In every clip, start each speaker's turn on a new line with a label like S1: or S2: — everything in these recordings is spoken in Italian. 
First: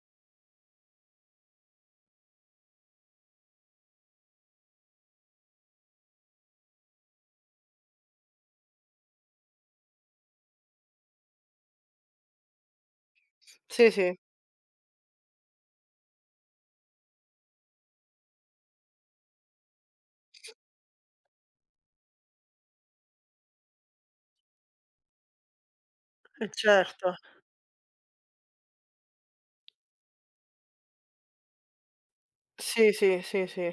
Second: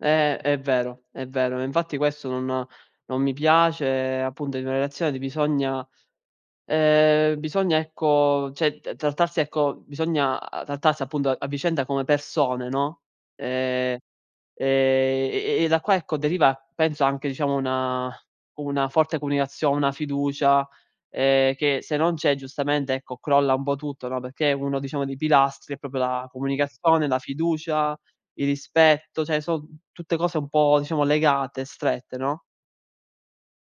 S1: Eh, è vero, è vero. Infatti, questo non non mi piace, appunto, in una relazione di bisogna ehm, bisogna, ecco, cioè, t trattarsi ecco, bisogna trattarsi, appunto, a a vicenda come persone, no,
S2: Sì,
S1: ehm,
S2: sì.
S1: e e e e da qua, ecco, deriva, penso, anche, diciamo, una una forte comunicazio una fiducia, ehm, che, se non c'è, giustamente, ecco, crolla un po' tutto, no, perché uno, diciamo, dei pilastri è proprio la
S2: Eh,
S1: comunicazione,
S2: certo.
S1: la fiducia, il rispetto, cioè, son tutte cose un po', diciamo, legate, strette, no?
S2: Sì, sì, sì, sì.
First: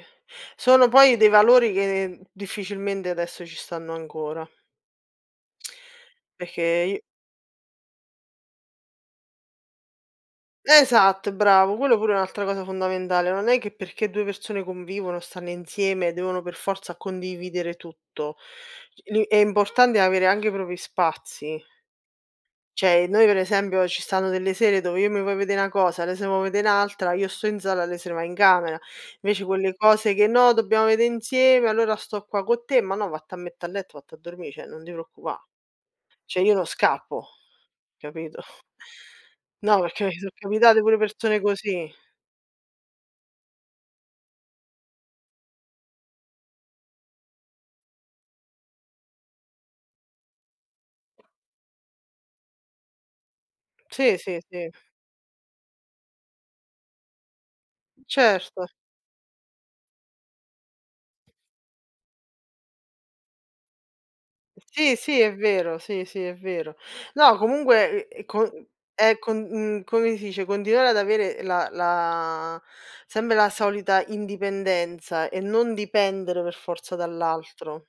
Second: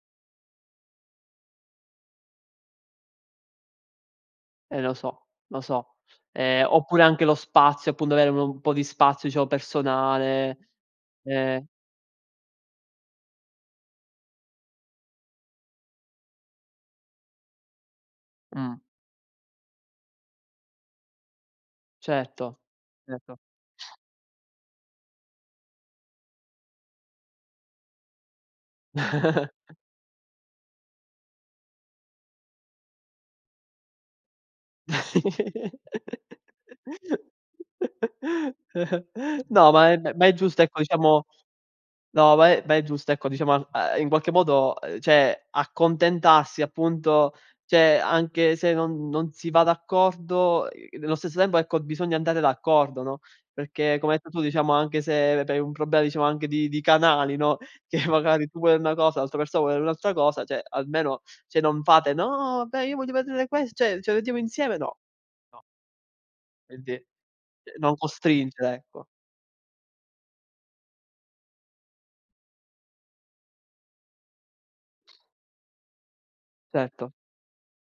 S2: Sono poi dei valori che difficilmente adesso ci stanno ancora.
S1: Eh lo so, lo so. Ehm,
S2: Perché i
S1: oppure anche lo spazio, appunto avere un po' di spazio, diciamo, personale
S2: Esatto,
S1: eh.
S2: bravo. Quello, pure, è un'altra cosa fondamentale. Non è che perché 2 persone convivono, stanno insieme, devono per forza condividere tutto.
S1: Mh.
S2: Li è importante avere anche i propri spazi.
S1: Certo,
S2: Cioè, noi, per
S1: certo.
S2: esempio, ci stanno delle sere dove io mi voglio vede' 'na cosa, lei se vo vede' n'altra, io sto in sala, lei se va in camera. Invece, quelle cose che: “No, dobbiamo vede' insieme, allora sto qua co' te". "Ma no, vatte a mette' a letto, vatti a dormì, cioè, non ti preoccupà”, cioè, io non scappo, capito?
S1: No,
S2: No,
S1: ma è
S2: perché
S1: ehm,
S2: mi
S1: ma
S2: sono
S1: è giusto, ecco,
S2: capitate pure
S1: diciamo
S2: persone così.
S1: no, ma è ma è giusto, ecco, diciamo, a ahm, in qualche modo, uhm, cioè, accontentarsi, appunto. Cioè, anche se non non si va d'accordo, uhm, nello stesso tempo, ecco, bisogna andare d'accordo, no, perché, come
S2: Sì,
S1: hai detto
S2: sì,
S1: tu,
S2: sì.
S1: diciamo, anche se hai un problema, diciamo, anche di di canali, no, che magari, tu
S2: Certo.
S1: vuoi una cosa, l'altra persona vuole un'altra cosa, cioè, almeno se non fate: “No, vabbè, io voglio vedere quest” cioè: “Ce lo vediamo insieme”,
S2: Sì,
S1: no,
S2: sì, è
S1: no.
S2: vero, sì, sì, è vero.
S1: Quindi n
S2: No,
S1: non
S2: comunque, è è co
S1: costringere, ecco.
S2: è co mhmm, come si dice, continuare ad avere la la sempre la solita indipendenza e non dipendere, per forza,
S1: Certo.
S2: dall'altro.